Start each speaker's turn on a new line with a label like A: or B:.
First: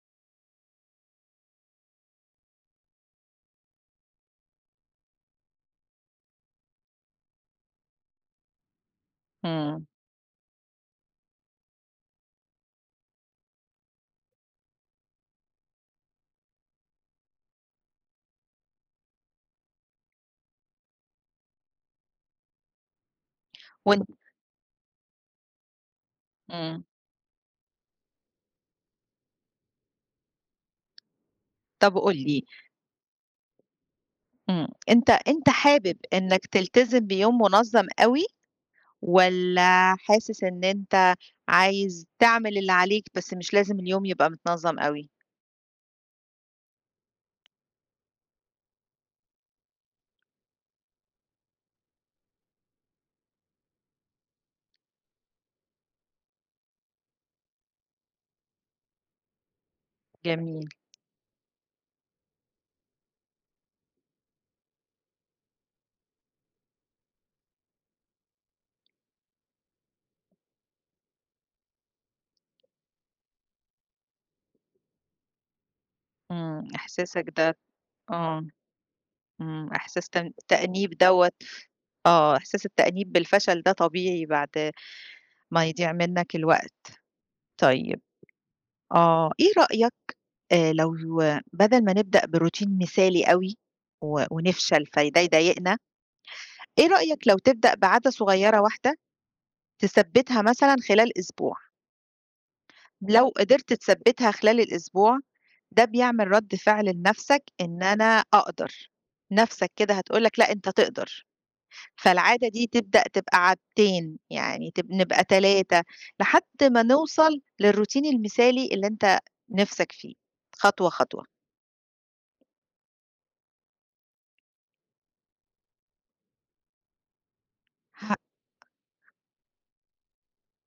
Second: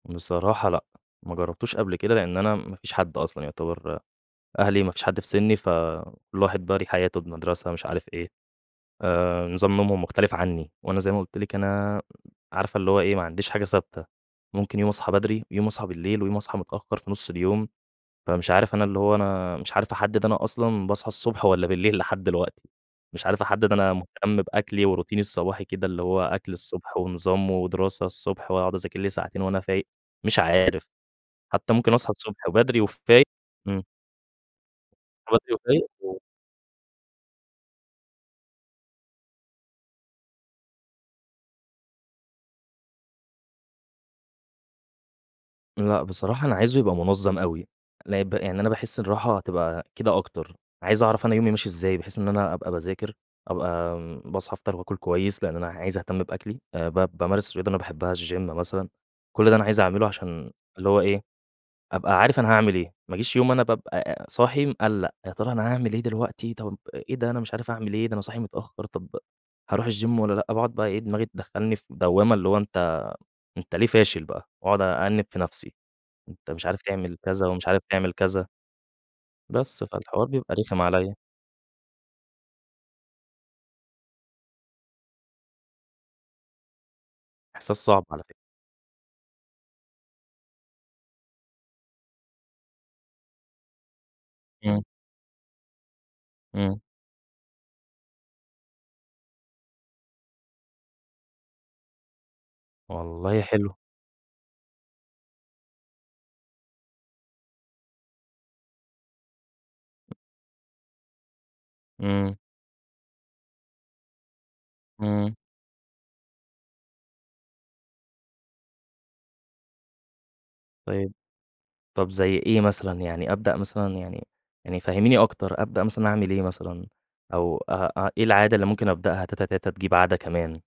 A: بصراحة لأ، ما جرّبتوش قبل كده لإن أنا ما فيش حد أصلًا يُعتبر أهلي ما فيش حد في سِنّي فكلّ واحد بقى ليه حياته بمدرسة مش عارف إيه آآ، نظام
B: إمم.
A: نومهم مختلِف عني وأنا زي ما قُلت لِك أنا، عارفة اللي هو إيه ما عنديش حاجة ثابتة، ممكن يوم أصحى بدري، يوم أصحى بالليل ويوم أصحى متأخّر في نُص اليوم، فمش عارف أنا اللي هو أنا مش عارف أحدِّد أنا أصلًا باصحى الصبح والَّا بالليل لحد دلوقتي، مش عارف أحدِّد أنا
B: وأنت
A: مهتم بأكلي وروتيني الصباحي كده، اللي هو أكْل
B: إمم.
A: الصبح ونظام ودراسة الصبح وأقعد أذاكر لي ساعتين وأنا فايق، مش عارف، حتى ممكن
B: طب
A: أصحى
B: قُل لي
A: الصبح وبدري وفايق إمم.
B: إمم، أنت
A: أصحى
B: أنت
A: بدري وفايق
B: حابب
A: و
B: إنك تلتزم بيوم مُنظَّم أوي والَّا حاسس إن أنت عايز تعمل اللي عليك بس مش لازم اليوم يبقى متنظَّم أوي؟
A: لأ بصراحة أنا عايزه يبقى مُنظَّم أوي، لأ ب يعني أنا باحس الراحة هتبقى كده أكتر، عايز أعرف أنا يومي ماشي إزاي بحيث إن أنا أبقى باذاكر أبقى باصحى أفطَر وآكُل كويس لأن أنا عايز أهتم بأكلي، آآ ب بامارس رياضة أنا باحبها الgym مثلًا، كلّ ده أنا عايز أعمله عشان
B: جميل.
A: اللي هو إيه، أبقى عارف أنا هاعمل إيه، ما اجيش يوم أنا بابقى صاحي مقلّق، يا ترى أنا هاعمل إيه دلوقتي، طَب أ إيه ده أنا مش عارف أعمل إيه، ده أنا صاحي متأخّر، طَب هارُوح الgym والَّا لأ، باقعد بقى إيه، دماغي تدخّلني في دوّامة اللي هو أنت أنت ليه فاشل بقى وأقعد أأنِّب في نفْسي، أنت مش
B: إمم،
A: عارف تعمل
B: إحساسك
A: كذا
B: ده
A: ومش عارف تعمل كذا.
B: آه، إمم،
A: بس،
B: إحساس
A: فالحوار
B: تأن
A: بيبقى رخِم
B: تأنيب
A: عليَّ.
B: دوّة آه أحساس التأنيب بالفشل ده طبيعي بعد ما يضِيع منك الوقت،
A: إحساس
B: طيب
A: صعب على فكرة.
B: آه. إيه رأيك آآ لو بدَل ما نبدأ بroutine مثالي أوي و
A: إمم.
B: ونفشَل فده يضايقنا.
A: إمم.
B: إيه رأيك لو تبدأ بعادة صغيّرة واحدة تثبِّتها مثلًا خلال أسبوع؟ لو
A: والله
B: قدِرت
A: حلو.
B: تثبِّتها خِلال الأسبوع، ده بيعمل رَد فِعل لنفْسك إن أنا أقدَر، نَفسك كده هتقول لك، لأ أنت تقدَر،
A: إمم.
B: فالعادة دي تبدأ تبقى عادتين يعني تب نبقى
A: إمم.
B: 3 لحد ما نوصَل للروتين المثالي اللي أنت نِفسك فيه خطوة،
A: طيب،
B: خطوة.
A: طَب زي إيه مثلًا، يعني أبدأ مثلًا يعني يعني فهمّيني أكتر، أبدأ مثلًا أعمل إيه مثلًا أو أ أ
B: ها
A: إيه العادة اللي ممكن أبدأها تاتا، تاتا تجيب عادة كمان؟